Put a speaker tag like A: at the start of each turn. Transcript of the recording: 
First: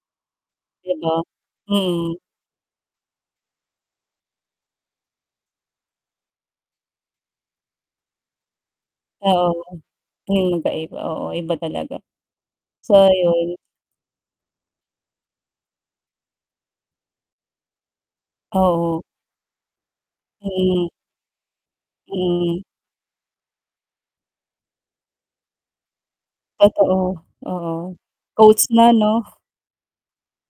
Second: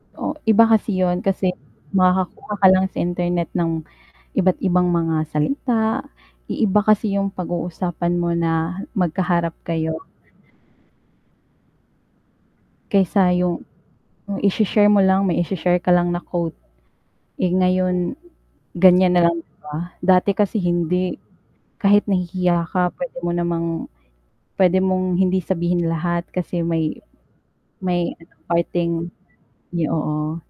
A: Oh, iba
B: 'Di
A: kasi
B: ba?
A: 'yon. Kasi
B: Mm.
A: makakakuha ka lang sa internet ng iba't-ibang mga salita. I iba kasi yung pag-uusapan mo na
B: Oo.
A: magkaharap kayo.
B: Mm, magkaiba. Oo, iba talaga. So,
A: kaysa
B: ayun.
A: yung ise-share mo lang, may ise-share ka lang na quote. Eh, ngayon,
B: Oo.
A: ganiyan na lang ba? Dati kasi
B: Mm.
A: hindi, kahit
B: Mm.
A: nahihiya ka puwede mo namang puwede mong hindi sabihin lahat kasi may
B: Totoo, oo.
A: may
B: Qoutes na
A: parteng
B: 'no?
A: 'yo oo.